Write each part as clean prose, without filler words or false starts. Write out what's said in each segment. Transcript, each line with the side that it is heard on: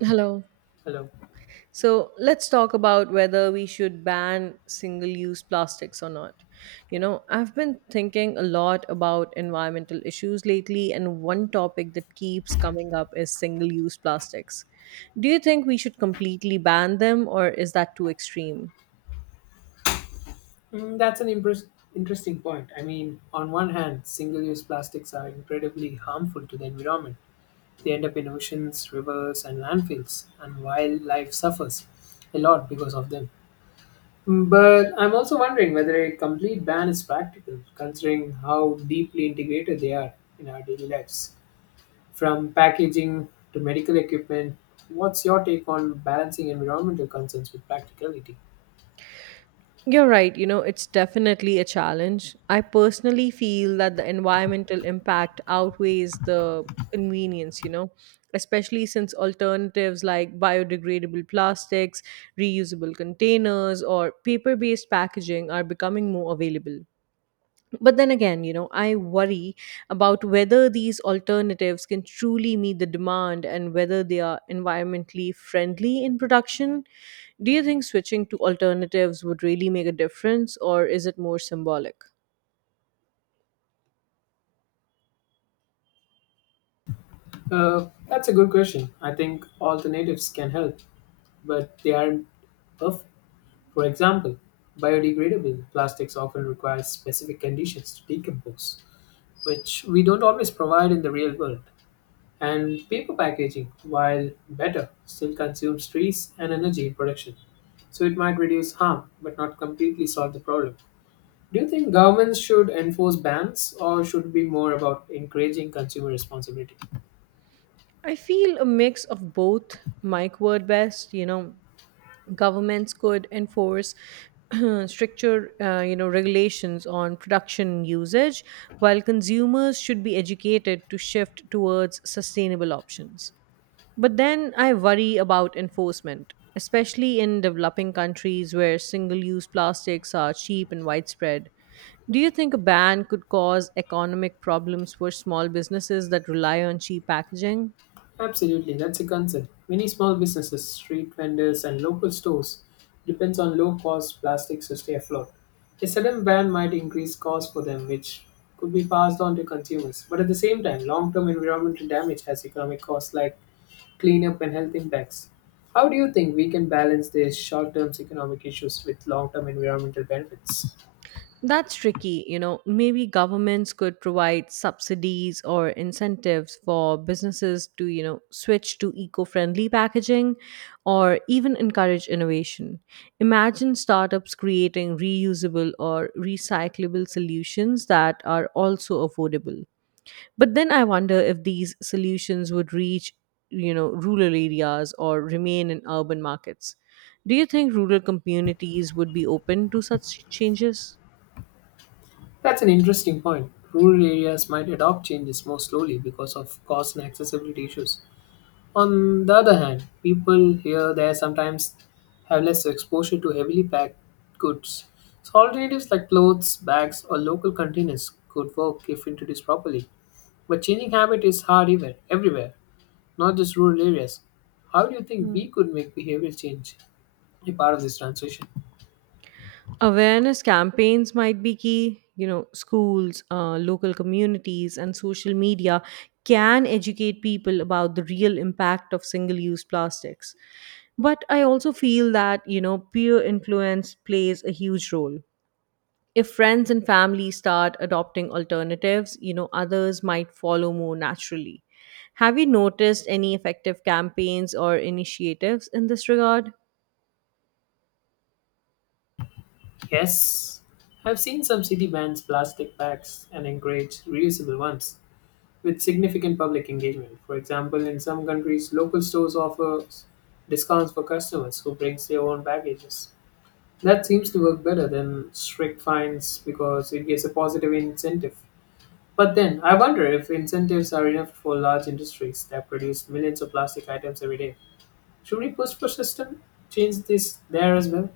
right: Hello.
left: Hello.
right: So let's talk about whether we should ban single use plastics or not. You
left: Okay.
right: know, I've been thinking a lot about environmental issues lately, and one topic that keeps coming up is single use plastics. Do you think we should completely ban them, or is that too extreme?
left: Mm, that's an impress- interesting point. I mean, on one hand, single-use plastics are incredibly harmful to the environment. They end up in oceans, rivers, and landfills, and wildlife suffers a lot because of them. But I'm also wondering whether a complete ban is practical, considering how deeply integrated they are in our daily lives. From packaging to medical equipment, what's your take on balancing environmental concerns with practicality?
right: You're right, you know, it's definitely a challenge. I personally feel that the environmental impact outweighs the convenience, you know, especially since alternatives like biodegradable plastics, reusable containers, or paper based packaging are becoming more available. But then again, you know, I worry about whether these alternatives can truly meet the demand and whether they are environmentally friendly in production. Do you think switching to alternatives would really make a difference or is it more symbolic?
left: That's a good question. I think alternatives can help, but they aren't perfect. For example, biodegradable plastics often require specific conditions to decompose, which we don't always provide in the real world. And paper packaging, while better, still consumes trees and energy in production. So it might reduce harm, but not completely solve the problem. Do you think governments should enforce bans, or should it be more about encouraging consumer responsibility?
right: I feel a mix of both might work best. You know, governments could enforce stricter, you know, regulations on production usage, while consumers should be educated to shift towards sustainable options. But then I worry about enforcement, especially in developing countries where single-use plastics are cheap and widespread. Do you think a ban could cause economic problems for small businesses that rely on cheap packaging?
left: Absolutely, that's a concern. Many small businesses, street vendors, and local stores depends on low-cost plastics to stay afloat. A sudden ban might increase costs for them, which could be passed on to consumers. But at the same time, long-term environmental damage has economic costs like cleanup and health impacts. How do you think we can balance these short-term economic issues with long-term environmental benefits?
right: That's tricky. You know, maybe governments could provide subsidies or incentives for businesses to, you know, switch to eco friendly packaging or even encourage innovation. Imagine startups creating reusable or recyclable solutions that are also affordable. But then I wonder if these solutions would reach, you know, rural areas or remain in urban markets. Do you think rural communities would be open to such changes?
left: That's an interesting point. Rural areas might adopt changes more slowly because of cost and accessibility issues. On the other hand, people here there sometimes have less exposure to heavily packed goods. So alternatives like clothes, bags, or local containers could work if introduced properly. But changing habit is hard everywhere, not just rural areas. How do you think
right: Hmm.
left: we could make behavioral change a part of this transition?
right: Awareness campaigns might be key. You know, schools, local communities, and social media can educate people about the real impact of single use plastics. But I also feel that, you know, peer influence plays a huge role. If friends and family start adopting alternatives, you know, others might follow more naturally. Have you noticed any effective campaigns or initiatives in this regard?
left: Yes, I've seen some city bans plastic bags and encourage reusable ones with significant public engagement. For example, in some countries, local stores offer discounts for customers who brings their own packages. That seems to work better than strict fines because it gives a positive incentive. But then, I wonder if incentives are enough for large industries that produce millions of plastic items every day. Should we push for system change this there as well?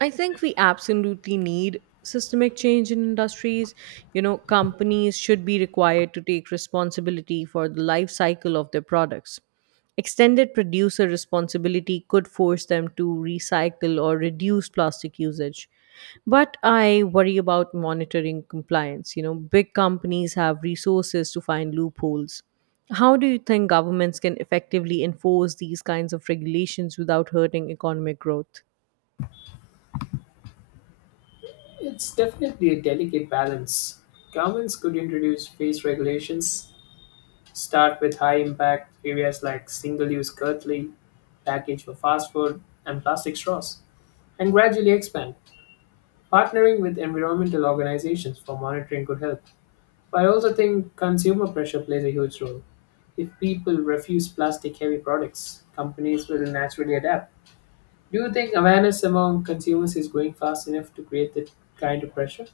right: I think we absolutely need systemic change in industries. You know, companies should be required to take responsibility for the life cycle of their products. Extended producer responsibility could force them to recycle or reduce plastic usage. But I worry about monitoring compliance. You know, big companies have resources to find loopholes. How do you think governments can effectively enforce these kinds of regulations without hurting economic growth?
left: It's definitely a delicate balance. Governments could introduce phase regulations. Start with high impact areas like single use cutlery, package for fast food, and plastic straws, and gradually expand, partnering with environmental organizations for monitoring good health. But I also think consumer pressure plays a huge role. If people refuse plastic heavy products, companies will naturally adapt. Do you think awareness among consumers is growing fast enough to create that kind of pressure?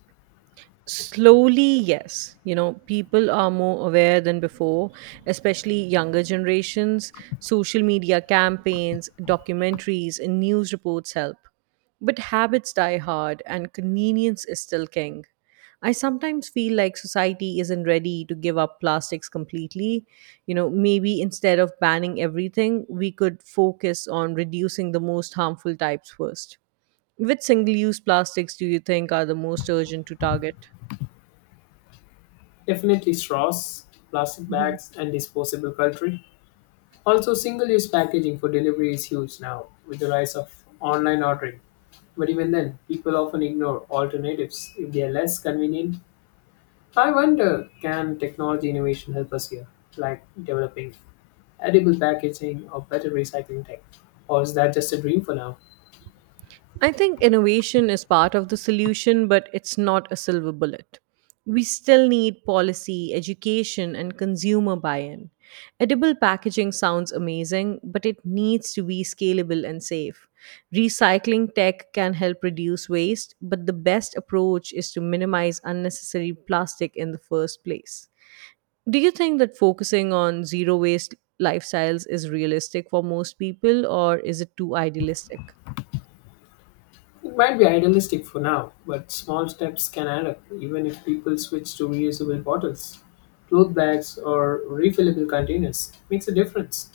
right: Slowly, yes. You know, people are more aware than before, especially younger generations. Social media campaigns, documentaries, and news reports help. But habits die hard, and convenience is still king. I sometimes feel like society isn't ready to give up plastics completely. You know, maybe instead of banning everything, we could focus on reducing the most harmful types first. Which single use plastics do you think are the most urgent to target?
left: Definitely straws, plastic
right: Mhm.
left: bags, and disposable cutlery. Also, single use packaging for delivery is huge now with the rise of online ordering. But even then, people often ignore alternatives if they are less convenient. I wonder, can technology innovation help us here, like developing edible packaging or better recycling tech? Or is that just a dream for now?
right: I think innovation is part of the solution, but it's not a silver bullet. We still need policy, education, and consumer buy in. Edible packaging sounds amazing, but it needs to be scalable and safe. Recycling tech can help reduce waste, but the best approach is to minimize unnecessary plastic in the first place. Do you think that focusing on zero waste lifestyles is realistic for most people, or is it too idealistic?
left: It might be idealistic for now, but small steps can add up, even if people switch to reusable bottles, cloth bags, or refillable containers. It makes a difference.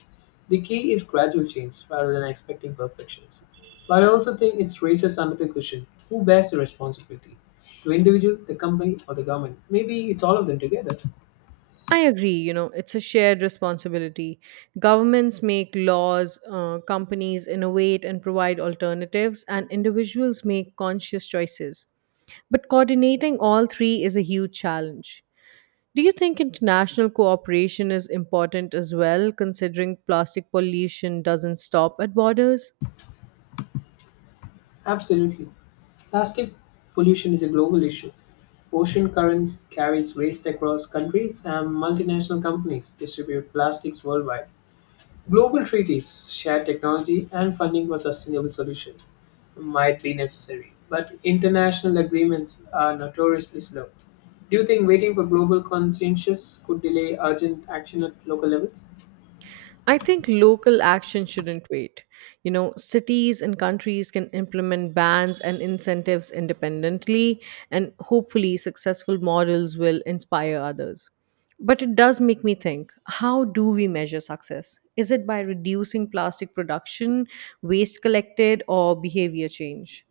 left: The key is gradual change rather than expecting perfections. But I also think it raises another question, who bears the responsibility? The individual, the company, or the government? Maybe it's all of them together.
right: I agree, you know, it's a shared responsibility. Governments make laws, companies innovate and provide alternatives, and individuals make conscious choices. But coordinating all three is a huge challenge. Do you think international cooperation is important as well, considering plastic pollution doesn't stop at borders?
left: Absolutely. Plastic pollution is a global issue. Ocean currents carries waste across countries and multinational companies distribute plastics worldwide. Global treaties share technology and funding for sustainable solutions might be necessary, but international agreements are notoriously slow. Do you think waiting for global consensus could delay urgent action at local levels?
right: I think local action shouldn't wait. You know, cities and countries can implement bans and incentives independently, and hopefully, successful models will inspire others. But it does make me think, how do we measure success? Is it by reducing plastic production, waste collected, or behavior change?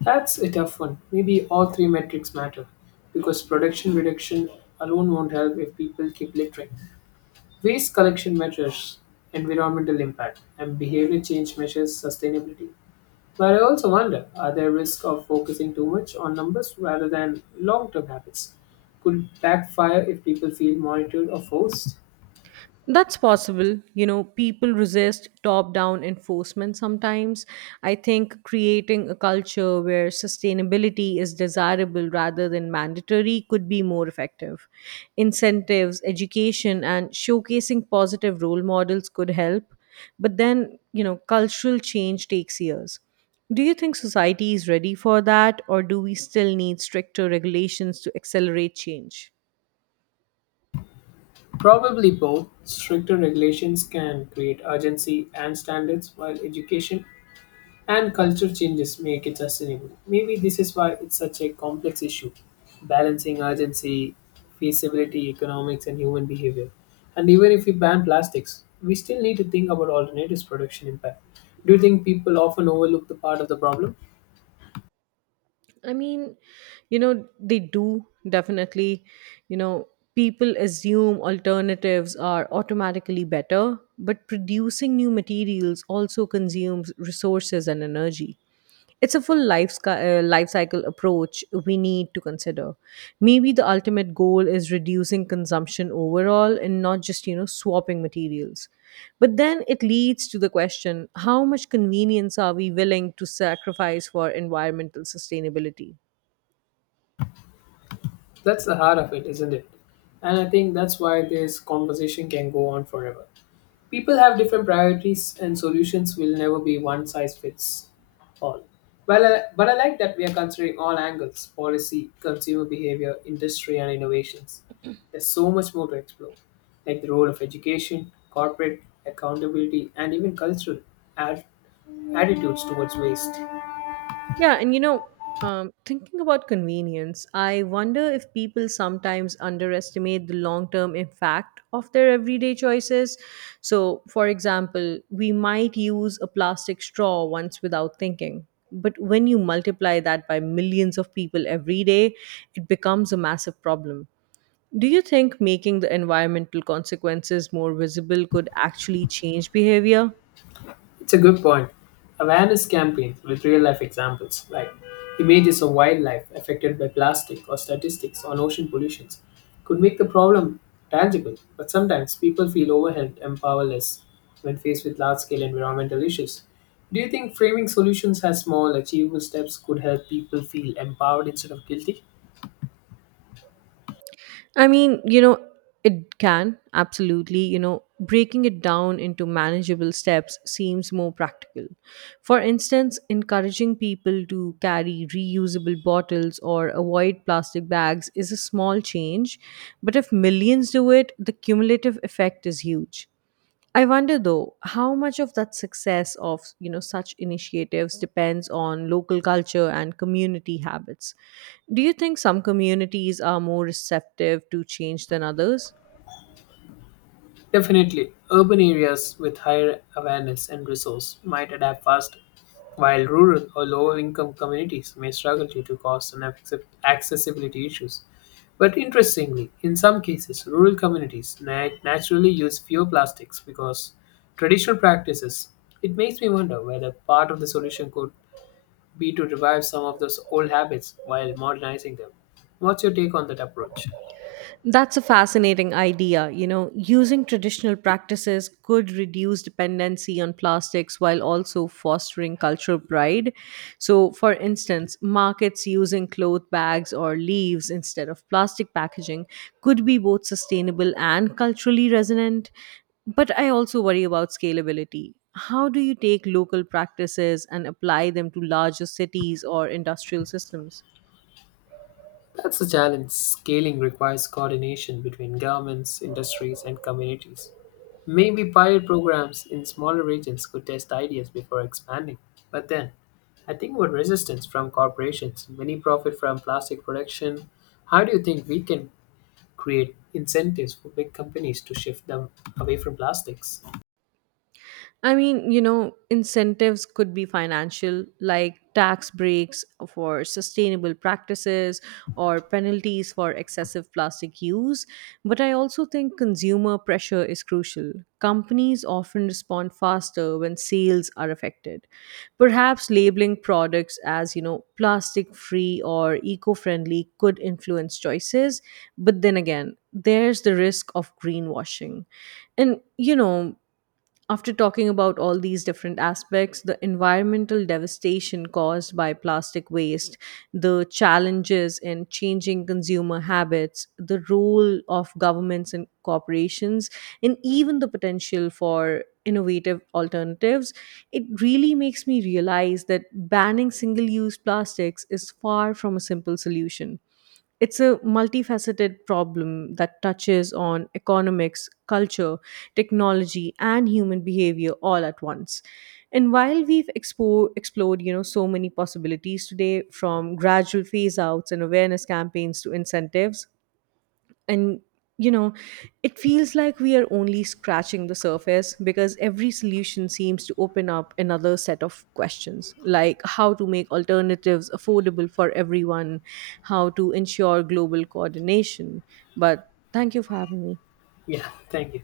left: That's a tough one. Maybe all three metrics matter because production reduction alone won't help if people keep littering. Waste collection measures environmental impact and behavior change measures sustainability. But I also wonder, are there risks of focusing too much on numbers rather than long term habits? Could backfire if people feel monitored or forced?
right: That's possible. You know, people resist top down enforcement sometimes. I think creating a culture where sustainability is desirable rather than mandatory could be more effective. Incentives, education, and showcasing positive role models could help. But then, you know, cultural change takes years. Do you think society is ready for that, or do we still need stricter regulations to accelerate change?
left: Probably both. Stricter regulations can create urgency and standards, while education and culture changes make it sustainable. Maybe this is why it's such a complex issue, balancing urgency, feasibility, economics, and human behavior. And even if we ban plastics, we still need to think about alternatives production impact. Do you think people often overlook the part of the problem?
right: I mean, you know, they do definitely, you know, people assume alternatives are automatically better, but producing new materials also consumes resources and energy. It's a full life cycle approach we need to consider. Maybe the ultimate goal is reducing consumption overall and not just, you know, swapping materials. But then it leads to the question, how much convenience are we willing to sacrifice for environmental sustainability?
left: That's the heart of it, isn't it? And I think that's why this conversation can go on forever. People have different priorities, and solutions will never be one size fits all. Well, but I like that we are considering all angles policy, consumer behavior, industry, and innovations. There's so much more to explore, like the role of education, corporate accountability, and even cultural ad- attitudes towards waste.
right: Yeah, and you know, thinking about convenience, I wonder if people sometimes underestimate the long term impact of their everyday choices. So, for example, we might use a plastic straw once without thinking. But when you multiply that by millions of people every day, it becomes a massive problem. Do you think making the environmental consequences more visible could actually change behavior?
left: It's a good point. Awareness campaigns with real life examples, like images of wildlife affected by plastic or statistics on ocean pollution, could make the problem tangible. But sometimes people feel overwhelmed and powerless when faced with large scale environmental issues. Do you think framing solutions as small, achievable steps could help people feel empowered instead of guilty?
right: I mean, you know, it can absolutely, you know, breaking it down into manageable steps seems more practical. For instance, encouraging people to carry reusable bottles or avoid plastic bags is a small change, but if millions do it, the cumulative effect is huge. I wonder though, how much of that success of, you know, such initiatives depends on local culture and community habits. Do you think some communities are more receptive to change than others?
left: Definitely, urban areas with higher awareness and resource might adapt faster, while rural or lower income communities may struggle due to cost and accessibility issues. But interestingly, in some cases, rural communities naturally use fewer plastics because traditional practices. It makes me wonder whether part of the solution could be to revive some of those old habits while modernizing them. What's your take on that approach?
right: That's a fascinating idea. You know, using traditional practices could reduce dependency on plastics while also fostering cultural pride. So, for instance, markets using cloth bags or leaves instead of plastic packaging could be both sustainable and culturally resonant. But I also worry about scalability. How do you take local practices and apply them to larger cities or industrial systems?
left: That's the challenge. Scaling requires coordination between governments, industries, and communities. Maybe pilot programs in smaller regions could test ideas before expanding. But then, I think about resistance from corporations. Many profit from plastic production. How do you think we can create incentives for big companies to shift them away from plastics?
right: I mean, you know, incentives could be financial, like tax breaks for sustainable practices or penalties for excessive plastic use. But I also think consumer pressure is crucial. Companies often respond faster when sales are affected. Perhaps labeling products as, you know, plastic free or eco friendly could influence choices. But then again, there's the risk of greenwashing, and you know, after talking about all these different aspects, the environmental devastation caused by plastic waste, the challenges in changing consumer habits, the role of governments and corporations, and even the potential for innovative alternatives, it really makes me realize that banning single use plastics is far from a simple solution. It's a multifaceted problem that touches on economics, culture, technology, and human behavior all at once. And while we've explored, you know, so many possibilities today, from gradual phase outs and awareness campaigns to incentives, and, you know, it feels like we are only scratching the surface, because every solution seems to open up another set of questions, like how to make alternatives affordable for everyone, how to ensure global coordination. But thank you for having me.
left: Yeah, thank you.